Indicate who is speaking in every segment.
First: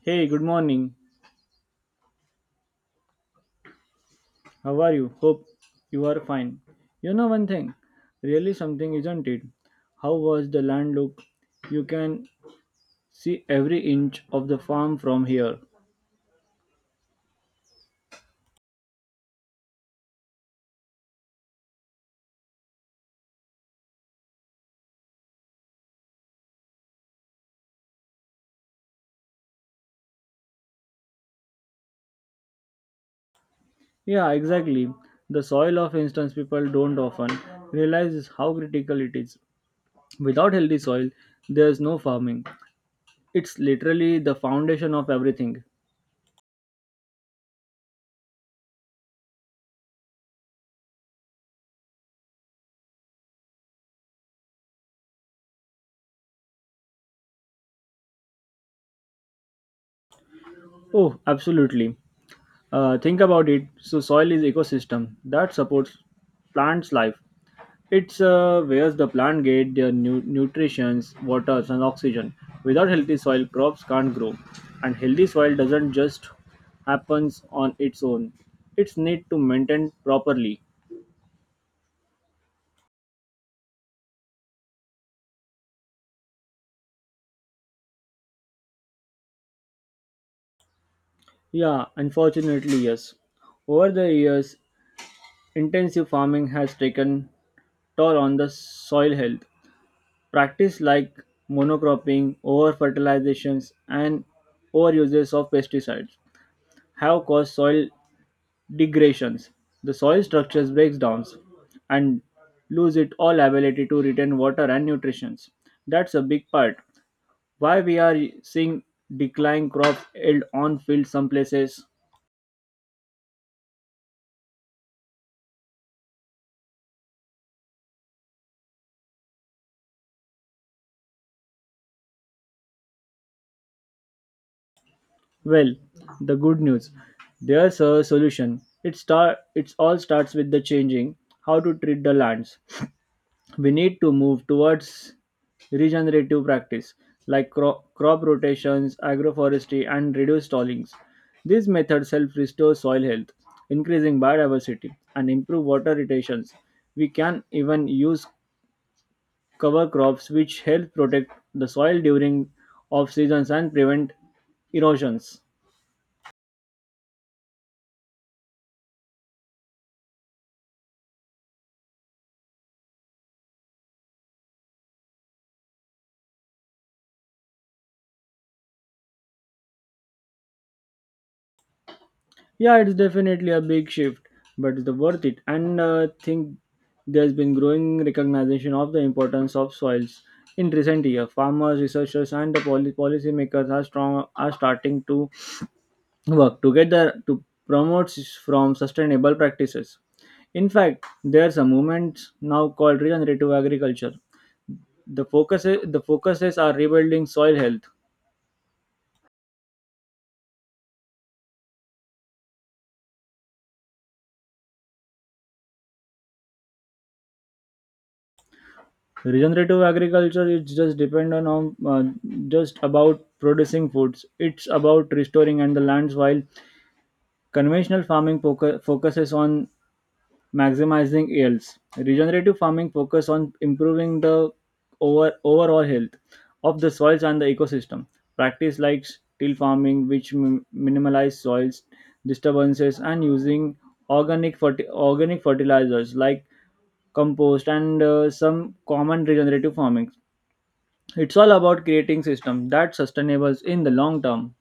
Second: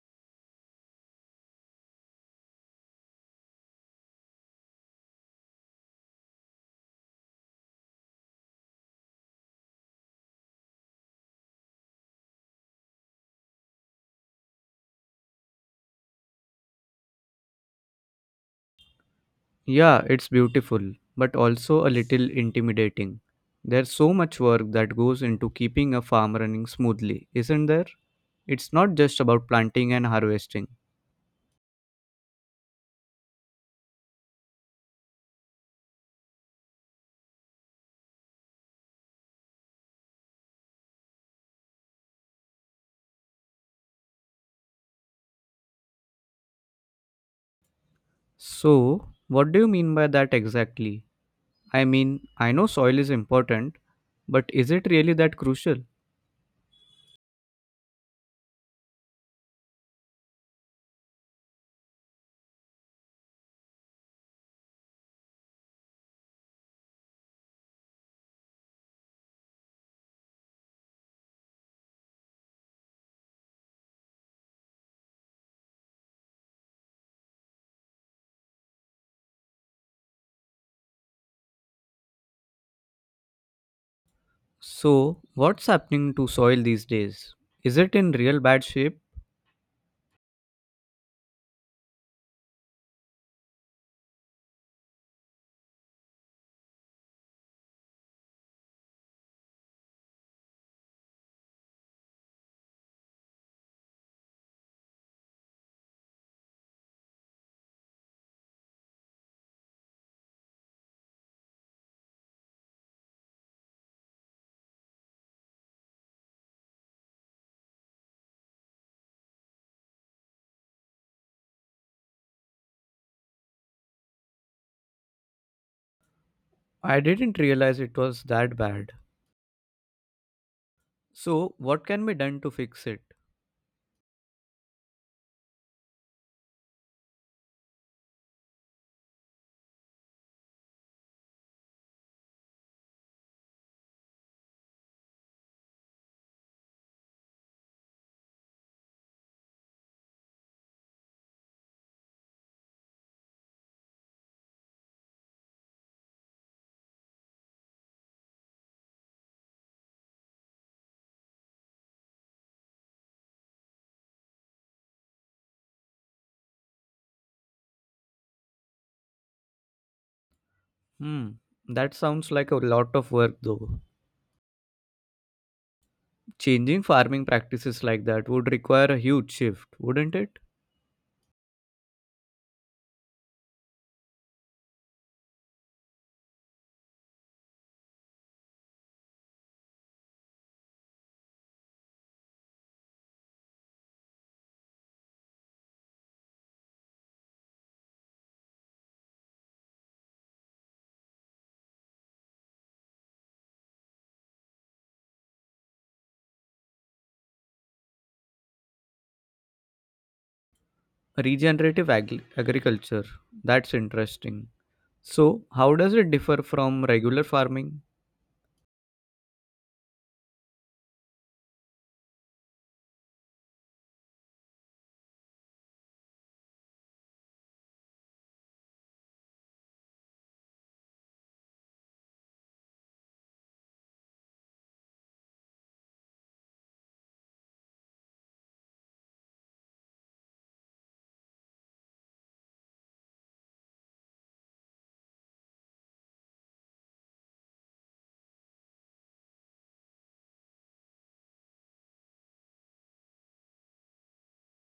Speaker 1: Hey, good morning. How are you? Hope you are fine. You know one thing, really something, isn't it? How was the land look? You can see every inch of the farm from here.
Speaker 2: Yeah, it's beautiful, but also a little intimidating. There's so much work that goes into keeping a farm running smoothly, isn't there? It's not just about planting and harvesting.
Speaker 1: Yeah, exactly. The soil of instance people don't often realize how critical it is. Without healthy soil, there's no farming. It's literally the foundation of everything.
Speaker 2: So, what do you mean by that exactly? I mean, I know soil is important, but is it really that crucial?
Speaker 1: Oh, absolutely. Think about it. So soil is ecosystem that supports plants life. It's where the plant get their nutrition, waters, and oxygen. Without healthy soil, crops can't grow. And healthy soil doesn't just happens on its own. It's need to maintain properly.
Speaker 2: So, what's happening to soil these days? Is it in real bad shape?
Speaker 1: Yeah, unfortunately, yes. Over the years, intensive farming has taken toll on the soil health. Practice like monocropping, over fertilizations, and overuses of pesticides have caused soil degradations, the soil structures breaks down and lose its all ability to retain water and nutrition. That's a big part. Why we are seeing decline crop yield on field some places?
Speaker 2: I didn't realize it was that bad. So, what can be done to fix it?
Speaker 1: Well, the good news. There's a solution. It all starts with the changing how to treat the lands. We need to move towards regenerative practice like crop rotations, agroforestry, and reduced stallings. These methods help restore soil health, increasing biodiversity, and improve water retentions. We can even use cover crops which help protect the soil during off seasons and prevent erosions.
Speaker 2: Hmm, that sounds like a lot of work though. Changing farming practices like that would require a huge shift, wouldn't it?
Speaker 1: Yeah, it's definitely a big shift, but it's worth it. And think there's been growing recognition of the importance of soils in recent years. Farmers, researchers, and the policymakers are starting to work together to promote from sustainable practices. In fact, there's a movement now called regenerative agriculture. The focuses are rebuilding soil health.
Speaker 2: Agriculture. That's interesting. So, how does it differ from regular farming?
Speaker 1: Regenerative agriculture is just dependent on just about producing foods, it's about restoring and the lands, while conventional farming focuses on maximizing yields. Regenerative farming focus on improving the overall health of the soils and the ecosystem. Practice like still farming which minimize soils disturbances and using organic fertilizers like compost and some common regenerative farming, it's all about creating systems that sustainables in the long term.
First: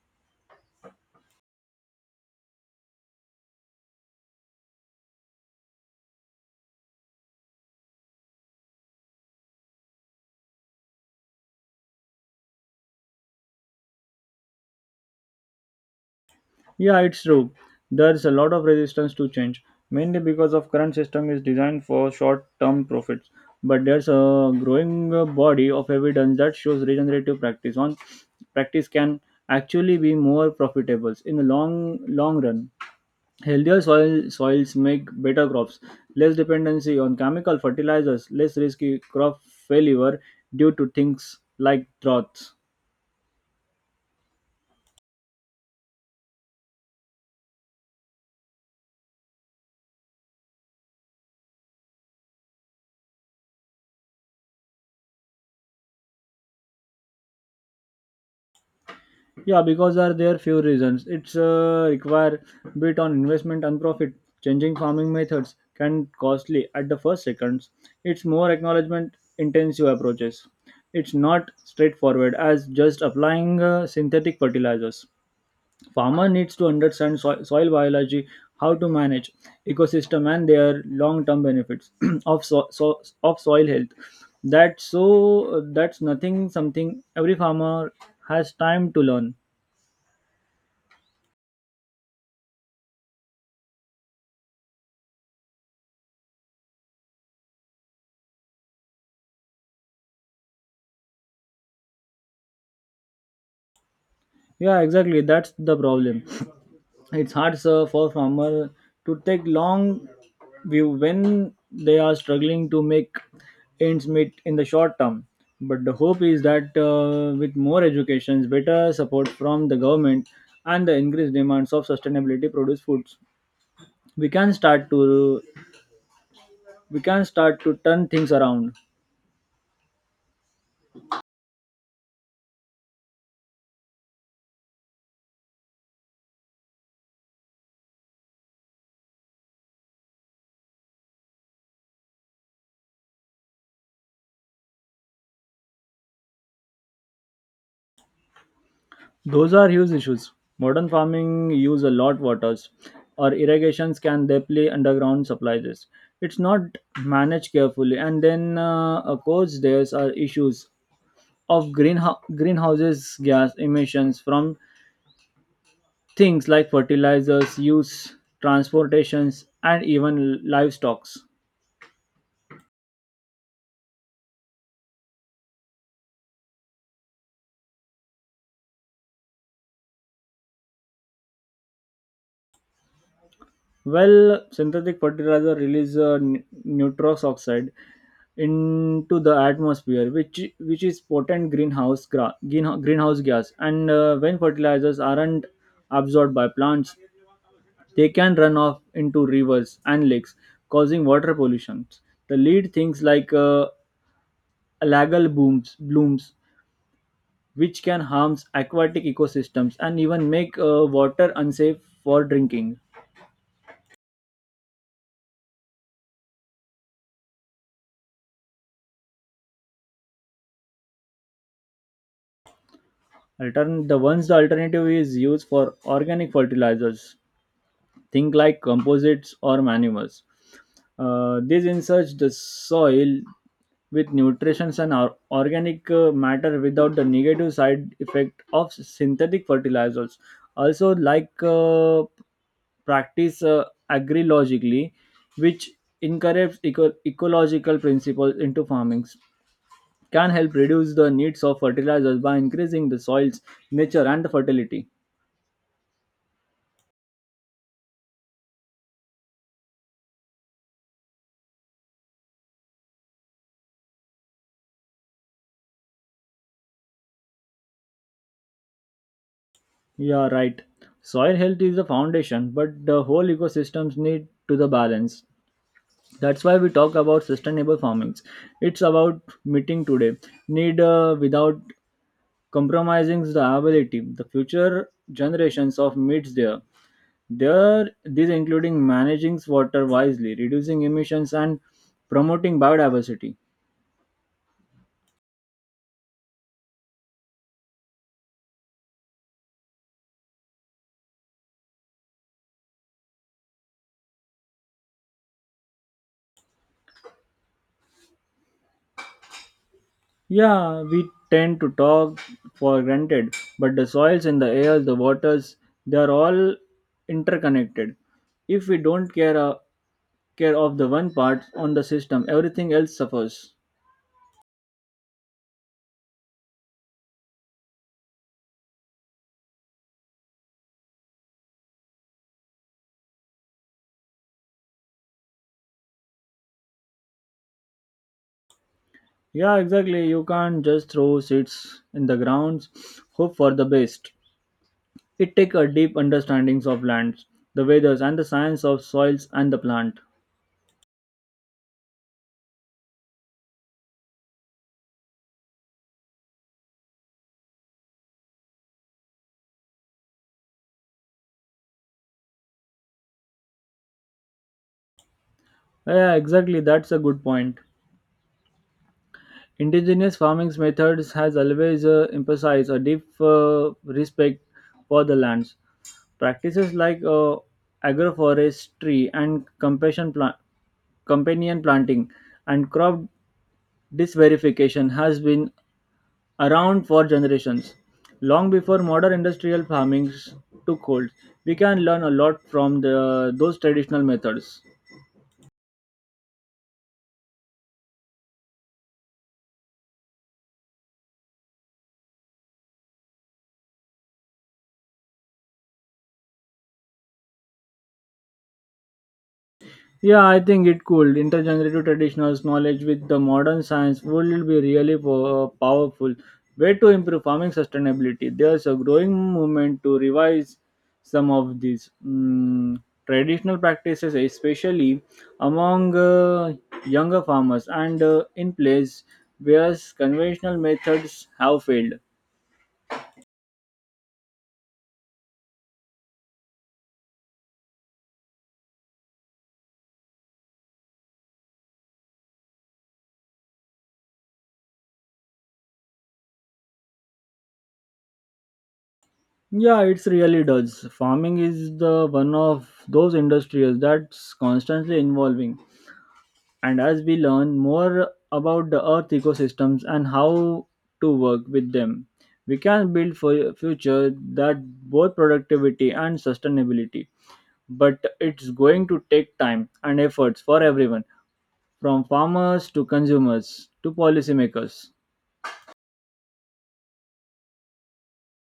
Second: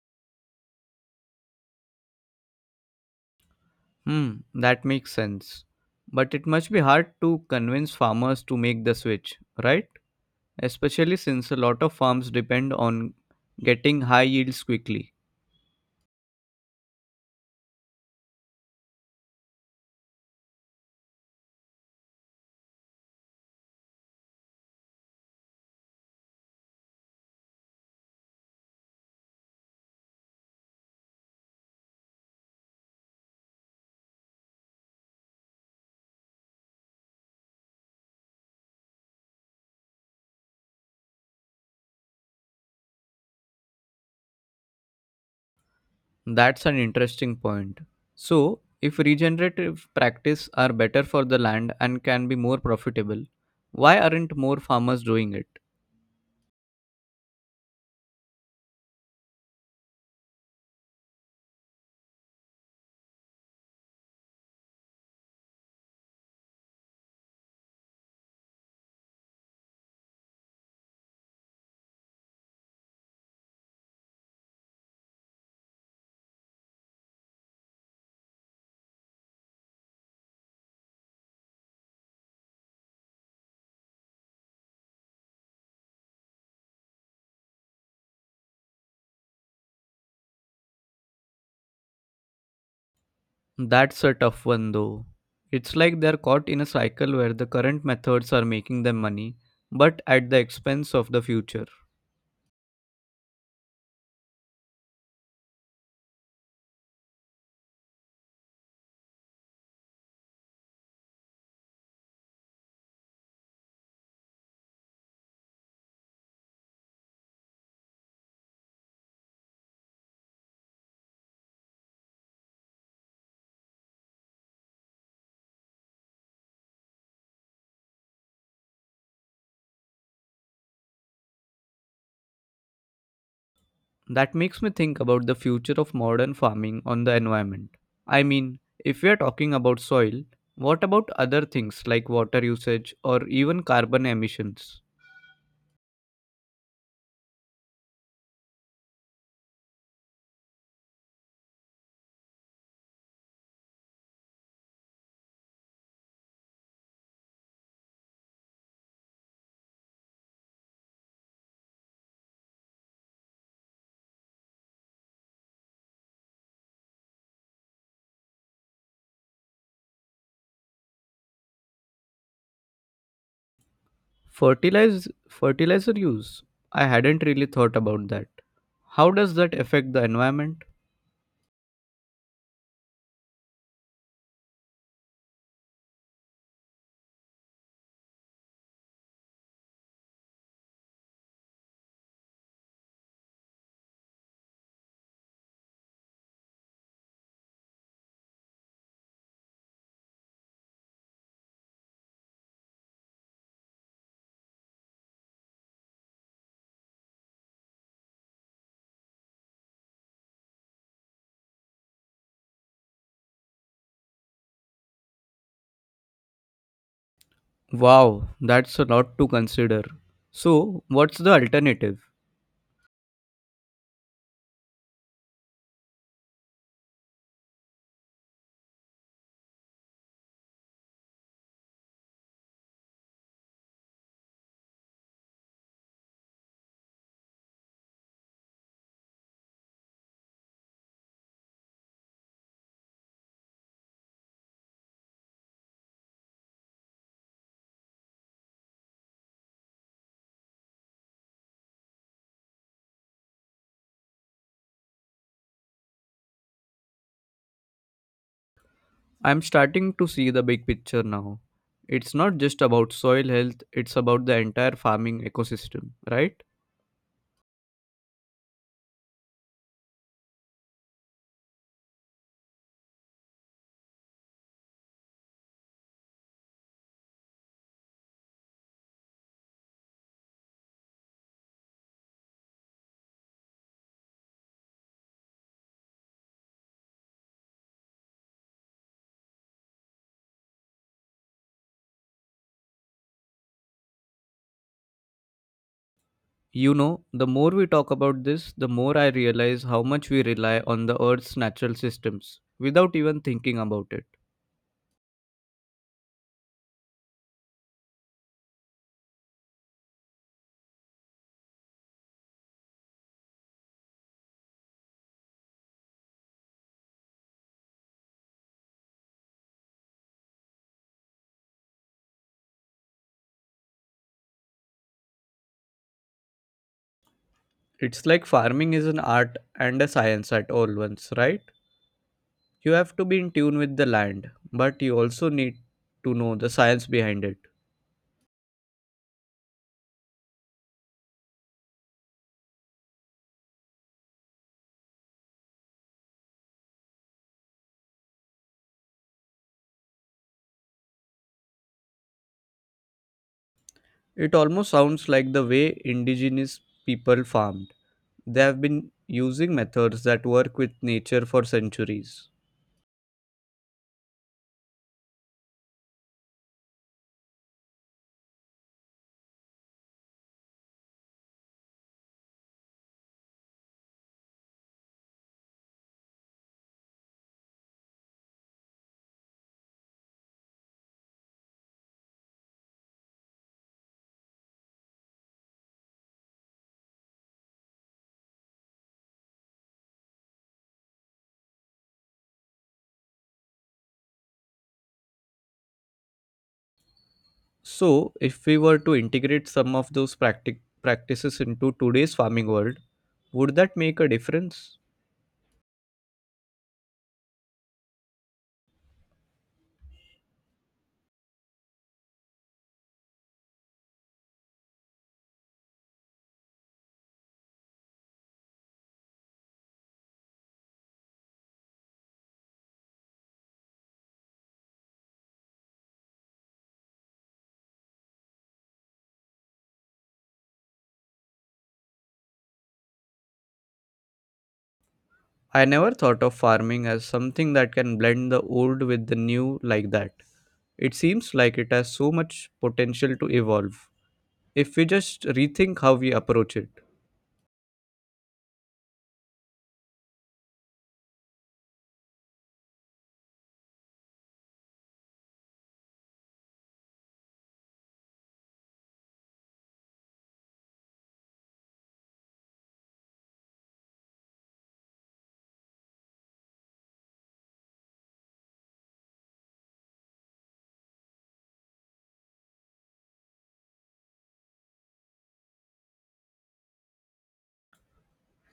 Speaker 2: Hmm, that makes sense. But it must be hard to convince farmers to make the switch, right? Especially since a lot of farms depend on getting high yields quickly.
Speaker 1: Yeah, it's true. There's a lot of resistance to change, mainly because of current system is designed for short-term profits. But there's a growing body of evidence that shows regenerative practice on practice can actually be more profitable in the long run. Healthier soils make better crops, less dependency on chemical fertilizers, less risky crop failure due to things like droughts.
Speaker 2: That's an interesting point. So, if regenerative practice are better for the land and can be more profitable, why aren't more farmers doing it?
Speaker 1: Yeah, because are there few reasons. It's require bit on investment and profit. Changing farming methods can costly at the first seconds. It's more acknowledgement intensive approaches. It's not straightforward as just applying synthetic fertilizers. Farmer needs to understand soil biology, how to manage ecosystem and their long-term benefits of of soil health. That's so that's nothing something every farmer has time to learn.
Speaker 2: That's a tough one though. It's like they're caught in a cycle where the current methods are making them money, but at the expense of the future.
Speaker 1: Yeah, exactly. That's the problem. It's hard sir, for farmer to take long view when they are struggling to make ends meet in the short term. But the hope is that with more education, better support from the government, and the increased demands of sustainability produced foods, we can start to we can start to turn things around.
Speaker 2: That makes me think about the future of modern farming on the environment. I mean, if we are talking about soil, what about other things like water usage or even carbon emissions?
Speaker 1: Those are huge issues. Modern farming use a lot waters or irrigations can deeply underground supplies. It's not managed carefully, and then of course there's are issues of greenhouses gas emissions from things like fertilizers use, transportations, and even livestocks.
Speaker 2: Fertilizer use. I hadn't really thought about that. How does that affect the environment?
Speaker 1: Well, synthetic fertilizer release nitrous oxide into the atmosphere, which is potent greenhouse gas. And when fertilizers aren't absorbed by plants, they can run off into rivers and lakes, causing water pollution. The lead things like algal blooms, which can harm aquatic ecosystems and even make water unsafe for drinking.
Speaker 2: Wow, that's a lot to consider. So, what's the alternative?
Speaker 1: The alternative is used for organic fertilizers, think like composites or manures. These insert the soil with nutrients and organic matter without the negative side effect of synthetic fertilizers. Also, like practice agrilogically, which incorporates ecological principles into farming, can help reduce the needs of fertilizers by increasing the soil's nature and the fertility.
Speaker 2: I'm starting to see the big picture now. It's not just about soil health, it's about the entire farming ecosystem, right?
Speaker 1: Yeah, right. Soil health is the foundation, but the whole ecosystems need to the balance. That's why we talk about sustainable farming. It's about meeting today need without compromising the ability. The future generations of meets there. There, these including managing water wisely, reducing emissions, and promoting biodiversity.
Speaker 2: You know, the more we talk about this, the more I realize how much we rely on the earth's natural systems without even thinking about it.
Speaker 1: Yeah, we tend to talk for granted, but the soils and the air, the waters, they are all interconnected. If we don't care care of the one part on the system, everything else suffers.
Speaker 2: It's like farming is an art and a science at all once, right? You have to be in tune with the land, but you also need to know the science behind it.
Speaker 1: Yeah, exactly. You can't just throw seeds in the grounds, hope for the best. It takes a deep understandings of lands, the weathers, and the science of soils and the plant.
Speaker 2: It almost sounds like the way indigenous people farmed. They have been using methods that work with nature for centuries.
Speaker 1: Yeah, exactly. That's a good point. Indigenous farming methods has always emphasized a deep respect for the lands. Practices like agroforestry and companion planting and crop diversification has been around for generations. Long before modern industrial farming took hold, we can learn a lot from those traditional methods.
Speaker 2: So, if we were to integrate some of those practices into today's farming world, would that make a difference?
Speaker 1: Yeah, I think it could. Intergenerative traditional knowledge with the modern science would be really powerful way to improve farming sustainability. There's a growing movement to revise some of these traditional practices, especially among younger farmers and in place where conventional methods have failed.
Speaker 2: I never thought of farming as something that can blend the old with the new like that. It seems like it has so much potential to evolve if we just rethink how we approach it.
Speaker 1: Yeah, it's really does. Farming is the one of those industries that's constantly evolving, and as we learn more about the earth ecosystems and how to work with them, we can build for a future that both productivity and sustainability. But it's going to take time and efforts for everyone, from farmers to consumers to policymakers.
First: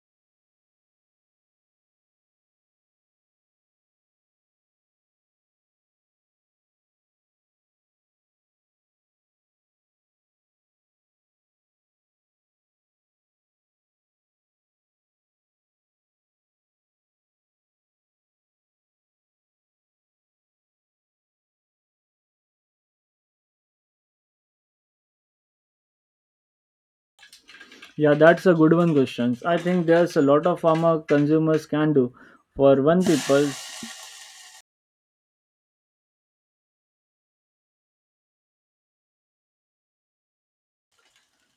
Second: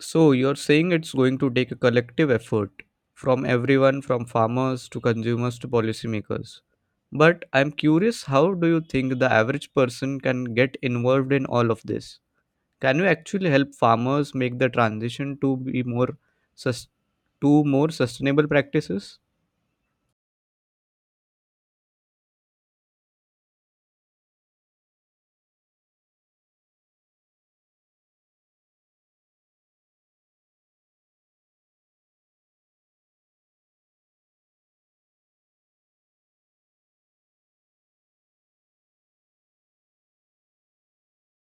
Speaker 2: So, you're saying it's going to take a collective effort from everyone, from farmers to consumers to policymakers. But I'm curious, how do you think the average person can get involved in all of this? Can you actually help farmers make the transition to be more sus- to more sustainable practices?
Speaker 1: Yeah, that's a good one question. I think there's a lot of farmer consumers can do. for one people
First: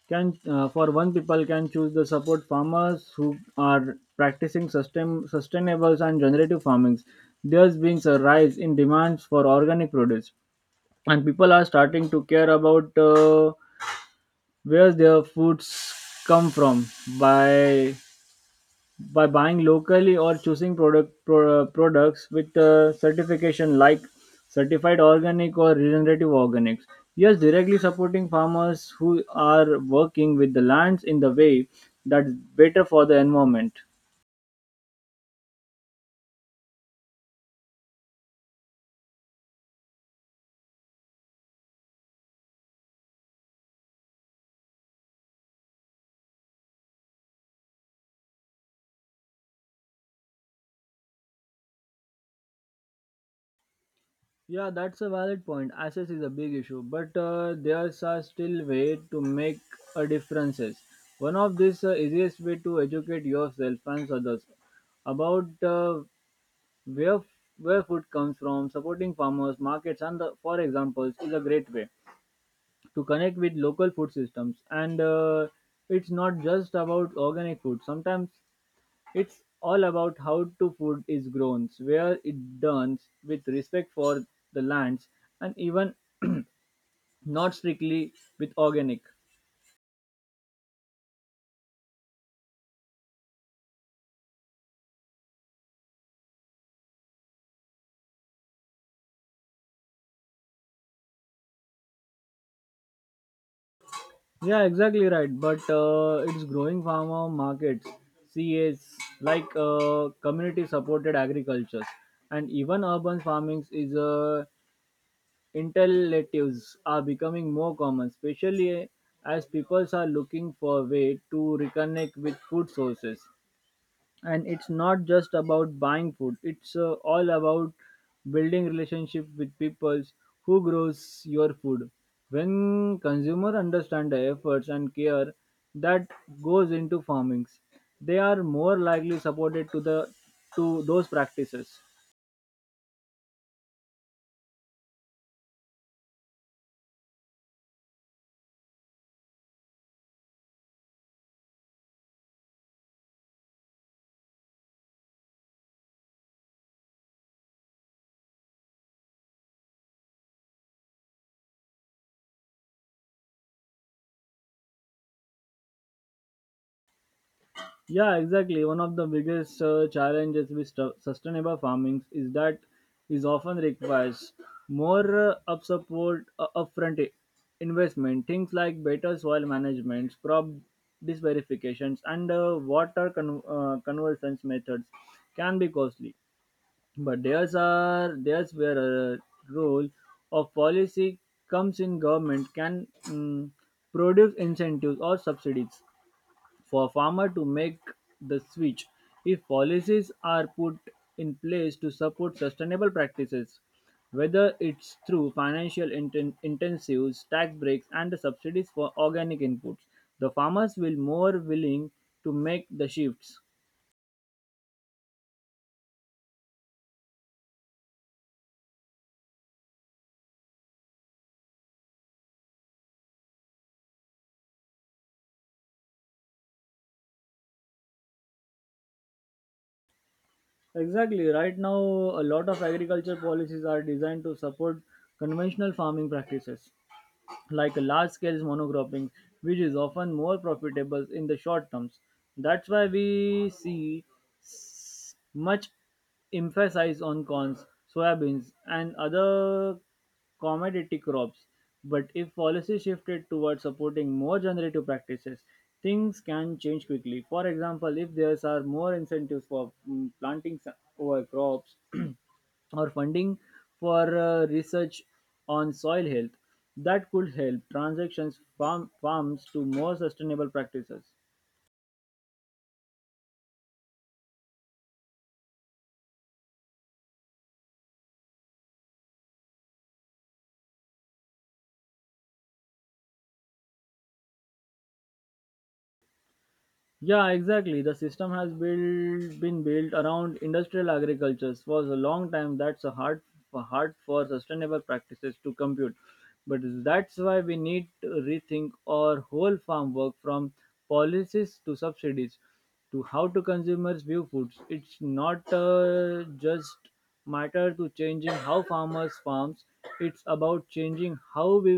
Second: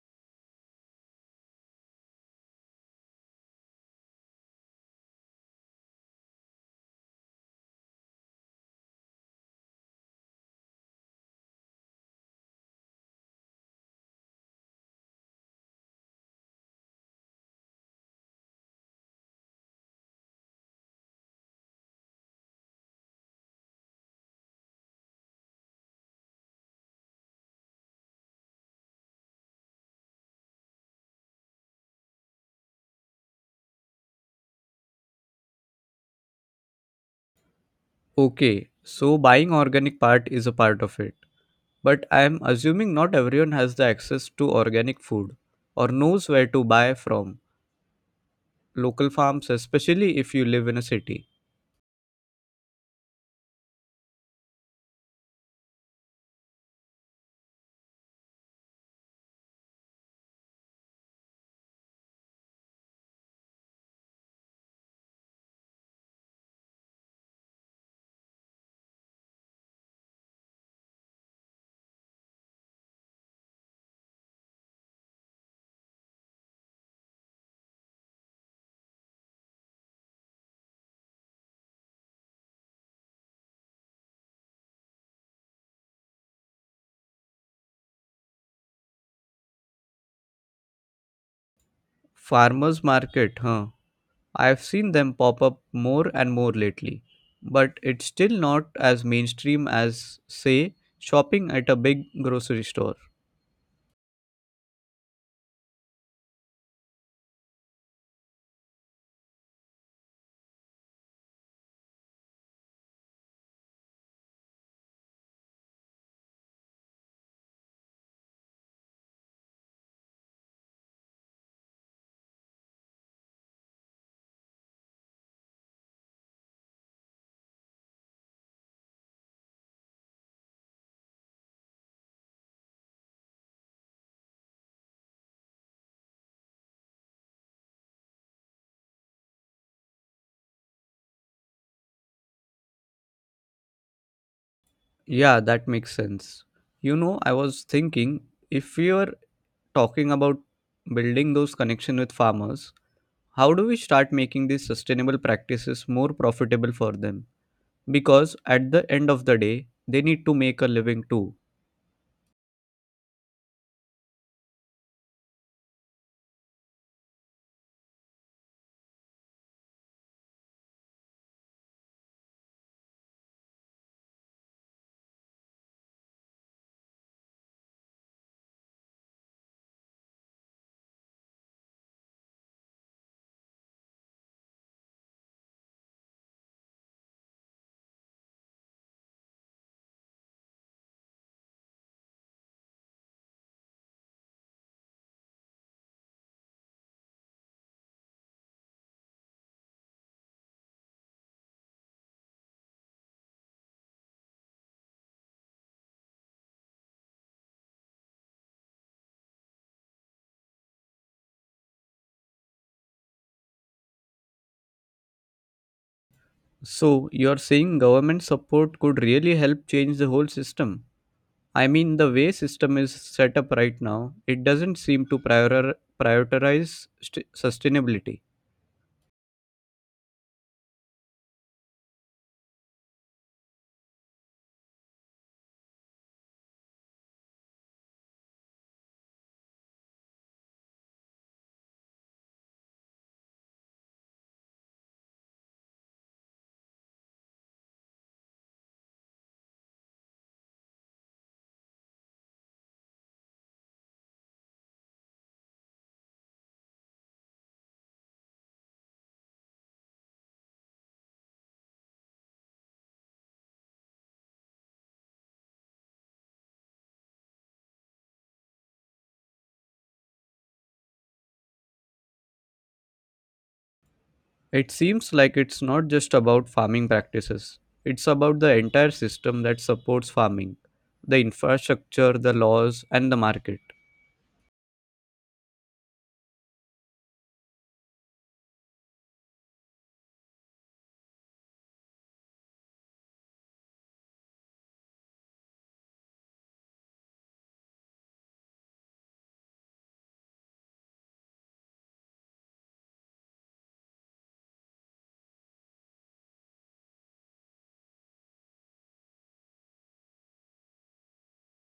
Speaker 1: can uh, for one people can choose the support farmers who are practicing sustainable and generative farming. There's been a rise in demands for organic produce, and people are starting to care about where their foods come from. By by buying locally or choosing products with certification like certified organic or regenerative organics, yes, directly supporting farmers who are working with the lands in the way that's better for the environment.
Speaker 2: Okay, so buying organic part is a part of it. But I am assuming not everyone has the access to organic food or knows where to buy from local farms, especially if you live in a city.
Speaker 1: Yeah, that's a valid point. Access is a big issue, but there are still way to make a differences. One of this easiest way to educate yourself and others about Where, where food comes from, supporting farmers, markets, and for examples, is a great way to connect with local food systems. And it's not just about organic food. Sometimes it's all about how to food is grown, where it done with respect for the lands, and even not strictly with organic.
Speaker 2: Farmers market, huh? I've seen them pop up more and more lately, but it's still not as mainstream as, say, shopping at a big grocery store.
Speaker 1: Yeah, exactly right. But it's growing farmer markets, CAs, like community supported agricultures, and even urban farming is interlatives are becoming more common, especially as people are looking for a way to reconnect with food sources. And it's not just about buying food, it's all about building relationship with peoples who grows your food. When consumer understand the efforts and care that goes into farmings, they are more likely supported to those practices.
Speaker 2: Yeah, that makes sense. You know, I was thinking if we are talking about building those connections with farmers, how do we start making these sustainable practices more profitable for them? Because at the end of the day, they need to make a living too.
Speaker 1: Yeah, exactly. One of the biggest challenges with sustainable farming is that is often requires more up support upfront investment. Things like better soil management, crop dis verifications, and water conversions methods can be costly. But there's where a role of policy comes in. Government can produce incentives or subsidies for a farmer to make the switch. If policies are put in place to support sustainable practices, whether it's through financial intensives, tax breaks, and the subsidies for organic inputs, the farmers will more willing to make the shifts.
Speaker 2: So, you're saying government support could really help change the whole system? I mean, the way system is set up right now, it doesn't seem to prioritize sustainability.
Speaker 1: Exactly. Right now, a lot of agriculture policies are designed to support conventional farming practices like a large scale monocropping, which is often more profitable in the short terms. That's why we see much emphasis on corns, soybeans, and other commodity crops. But if policy shifted towards supporting more generative practices, things can change quickly. For example, if there are more incentives for planting over crops or funding for research on soil health, that could help transitions farms to more sustainable practices.
Speaker 2: It seems like it's not just about farming practices, it's about the entire system that supports farming the infrastructure, the laws, and the market.
Speaker 1: Yeah, exactly. The system has built been built around industrial agriculture for a long time. That's a hard for hard for sustainable practices to compute. But that's why we need to rethink our whole farm work, from policies to subsidies to how to consumers view foods. It's not just matter to changing how farmers farms. It's about changing how we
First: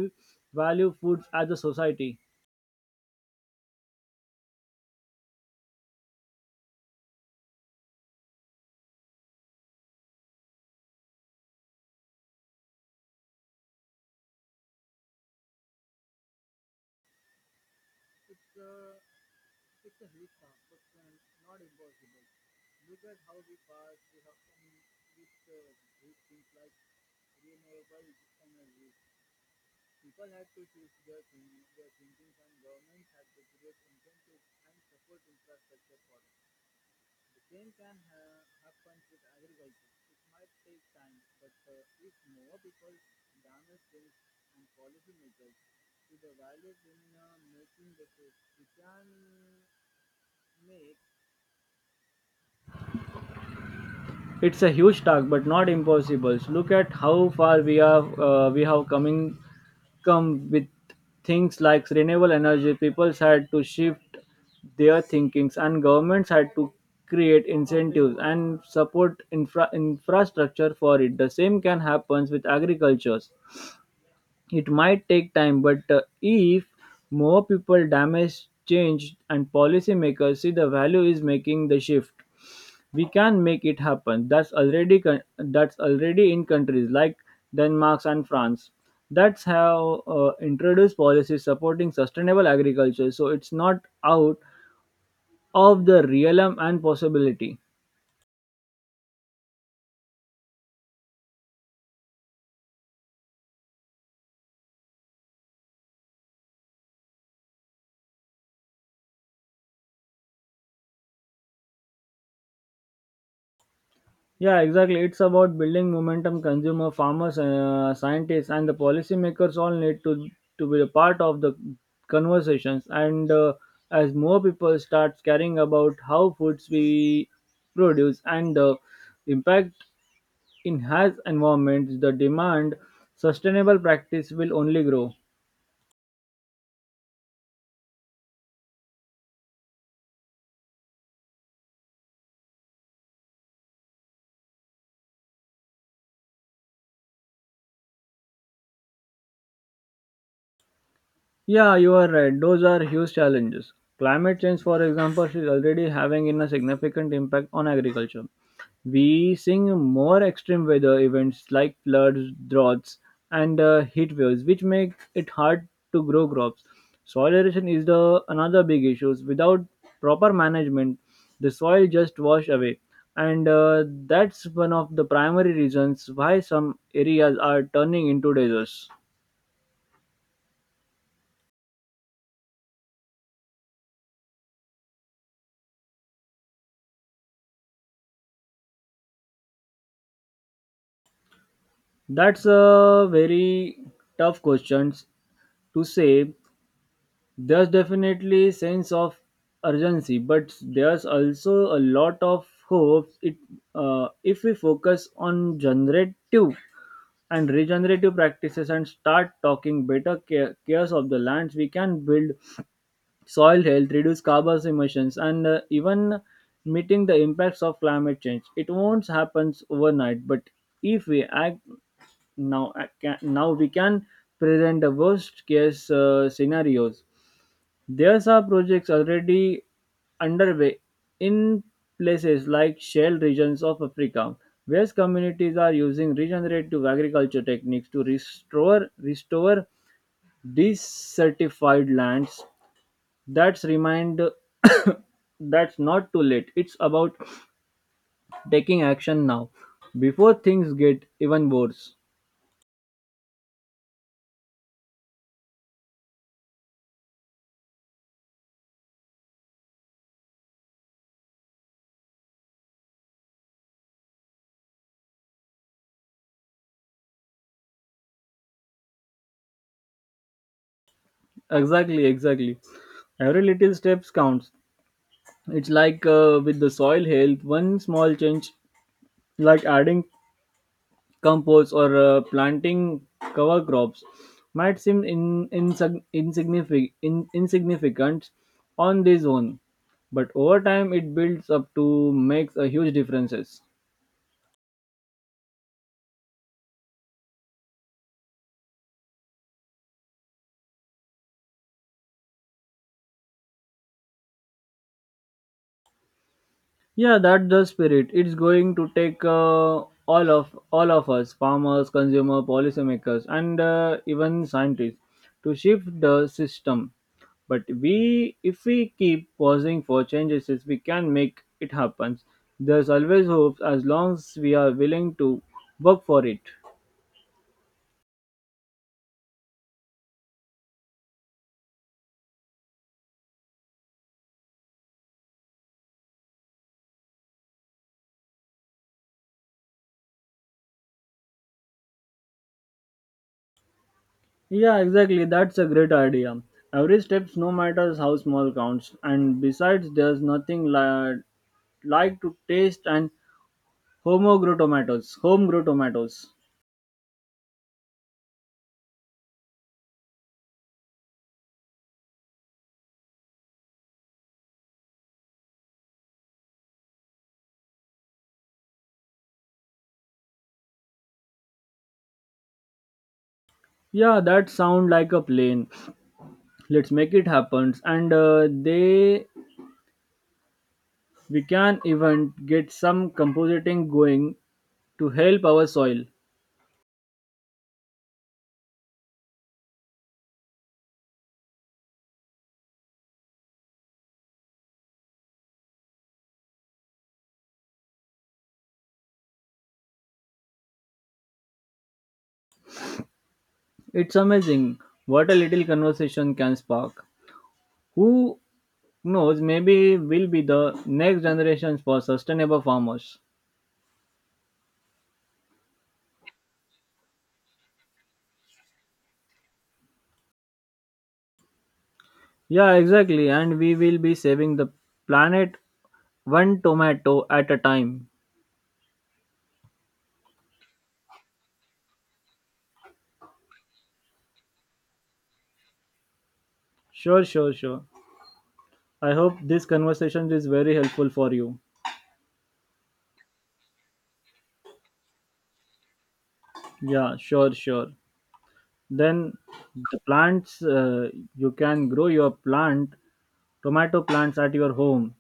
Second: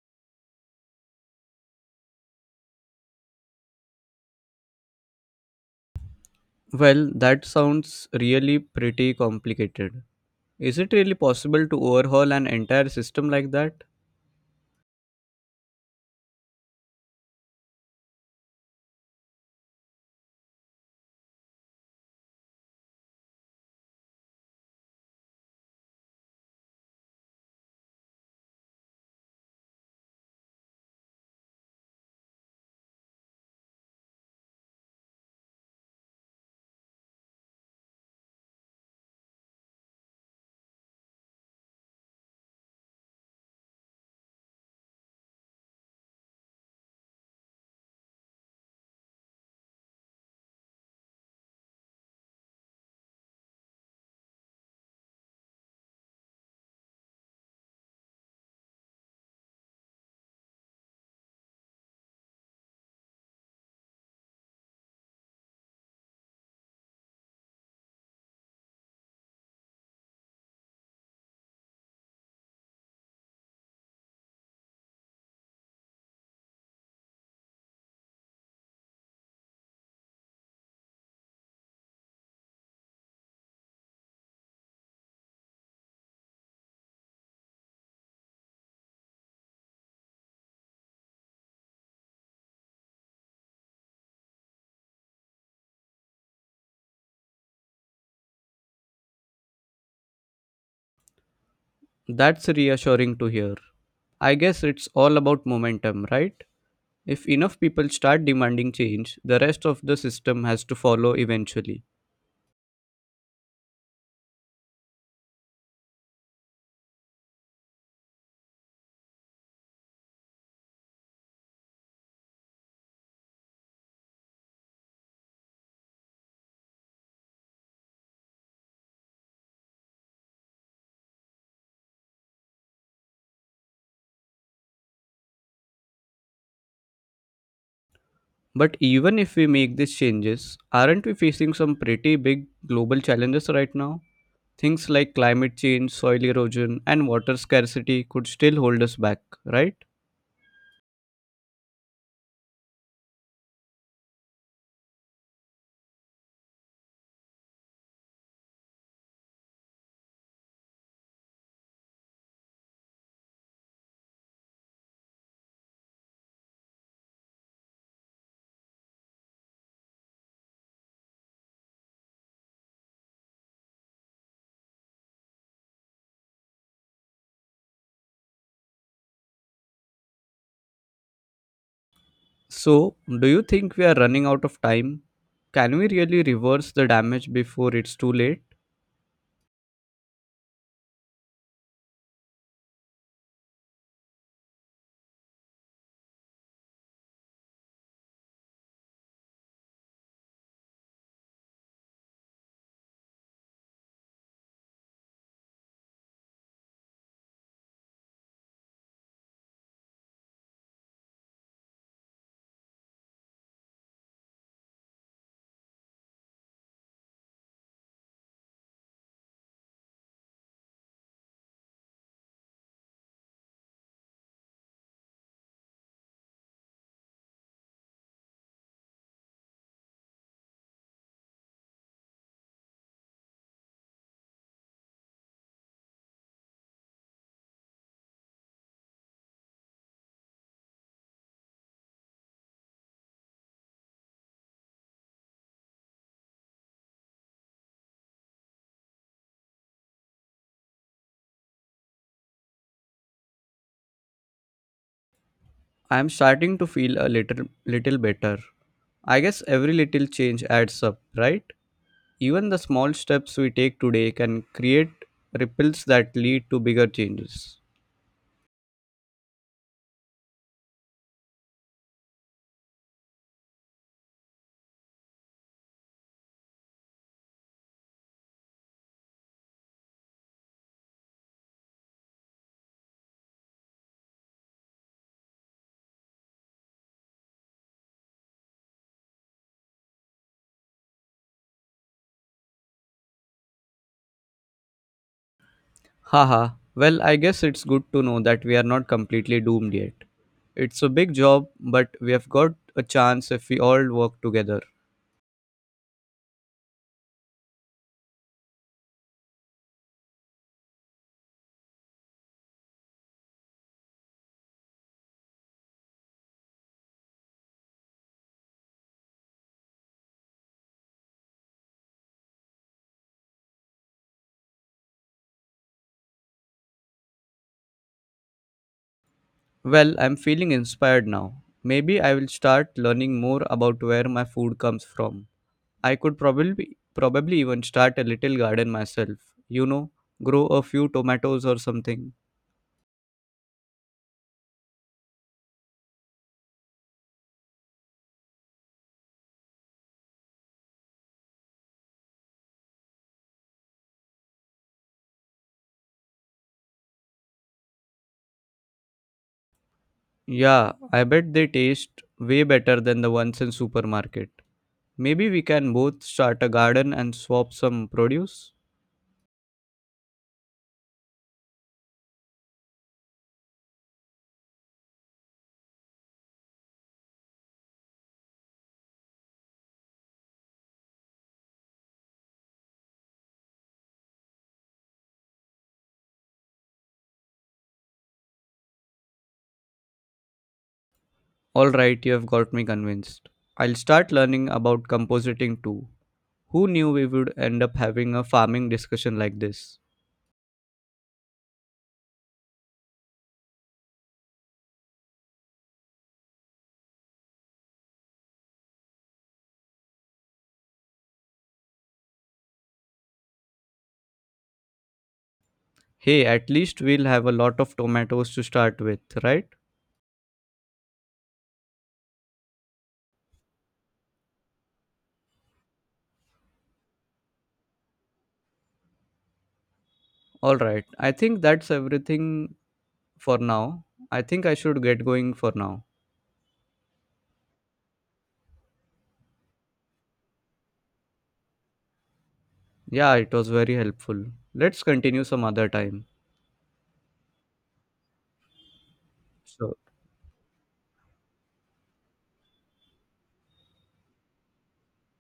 Speaker 1: value foods as a society.
Speaker 2: Well, that sounds really pretty complicated. Is it really possible to overhaul an entire system like that?
Speaker 1: It's a huge task, but not impossible. So look at how far we have coming come with things like renewable energy. People had to shift their thinkings, and governments had to create incentives and support infrastructure for it. The same can happen with agricultures. It might take time, but if more people damage change and policymakers see the value is making the shift. We can make it happen. That's already in countries like Denmark and France. That's how introduced policies supporting sustainable agriculture. So it's not out of the realm and possibility.
Speaker 2: That's reassuring to hear. I guess it's all about momentum, right? If enough people start demanding change, the rest of the system has to follow eventually.
Speaker 1: Yeah, exactly. It's about building momentum. Consumer, farmers, scientists, and the policymakers all need to be a part of the conversations. And as more people start caring about how foods we produce and the impact in harsh environments, the demand sustainable practice will only grow.
Speaker 2: But even if we make these changes, aren't we facing some pretty big global challenges right now? Things like climate change, soil erosion, and water scarcity could still hold us back, right?
Speaker 1: Yeah, you are right. Those are huge challenges. Climate change, for example, is already having in a significant impact on agriculture. We seeing more extreme weather events like floods, droughts, and heat waves, which make it hard to grow crops. Soil erosion is the another big issue. Without proper management, the soil just wash away, and that's one of the primary reasons why some areas are turning into deserts.
Speaker 2: So, do you think we are running out of time? Can we really reverse the damage before it's too late?
Speaker 1: That's a very tough question to say. There's definitely sense of urgency, but there's also a lot of hope. It If we focus on generative and regenerative practices and start talking better care, cares of the lands, we can build soil health, reduce carbon emissions, and even meeting the impacts of climate change. It won't happen overnight, but if we act now we can present the worst case scenarios. There are projects already underway in places like shale regions of Africa where communities are using regenerative agriculture techniques to restore desertified lands. That's remind that's not too late. It's about taking action now before things get even worse.
Speaker 2: I am starting to feel a little better. I guess every little change adds up, right? Even the small steps we take today can create ripples that lead to bigger changes.
Speaker 1: Exactly, exactly. Every little steps counts. It's like with the soil health, one small change, like adding compost or planting cover crops, might seem in, insig- insignific- in, insignificant on this own, but over time it builds up to makes a huge differences.
Speaker 2: Haha, well, I guess it's good to know that we are not completely doomed yet. It's a big job, but we have got a chance if we all work together.
Speaker 1: Yeah, that's the spirit. It's going to take all of us, farmers, consumer, policymakers, and even scientists, to shift the system. But if we keep pausing for changes, yes, we can make it happen. There's always hope as long as we are willing to work for it.
Speaker 2: Well, I'm feeling inspired now. Maybe I will start learning more about where my food comes from. I could probably even start a little garden myself. You know, grow a few tomatoes or something.
Speaker 1: Yeah, exactly. That's a great idea. Every steps, no matters how small, counts. And besides, there's nothing li- like to taste and home-grow tomatoes.
Speaker 2: Yeah, I bet they taste way better than the ones in supermarket. Maybe we can both start a garden and swap some produce.
Speaker 1: Yeah, that sound like a plan. Let's make it happen. And we can even get some compositing going to help our soil.
Speaker 2: All right, you have got me convinced. I'll start learning about compositing too. Who knew we would end up having a farming discussion like this?
Speaker 1: It's amazing what a little conversation can spark. Who knows? Maybe we'll be the next generations for sustainable farmers.
Speaker 2: Hey, at least we'll have a lot of tomatoes to start with, right?
Speaker 1: Yeah, exactly. And we will be saving the planet one tomato at a time.
Speaker 2: All right, I think that's everything for now. I think I should get going for now.
Speaker 1: Sure, sure, sure. I hope this conversation is very helpful for you.
Speaker 2: Yeah, it was very helpful. Let's continue some other time.
Speaker 1: Yeah, sure, sure. Then
Speaker 2: So,
Speaker 1: the plants, you can grow your plant, tomato plants at your home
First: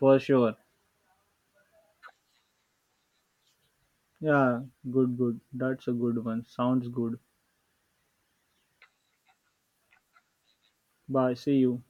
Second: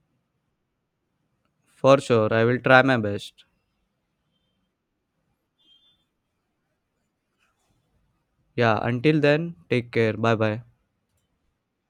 Speaker 1: for sure.
Speaker 2: for sure, I will try my best.
Speaker 1: Yeah, good, good. That's a good one. Sounds good.
Speaker 2: Yeah, until then, take care. Bye bye.
Speaker 1: Bye. See you.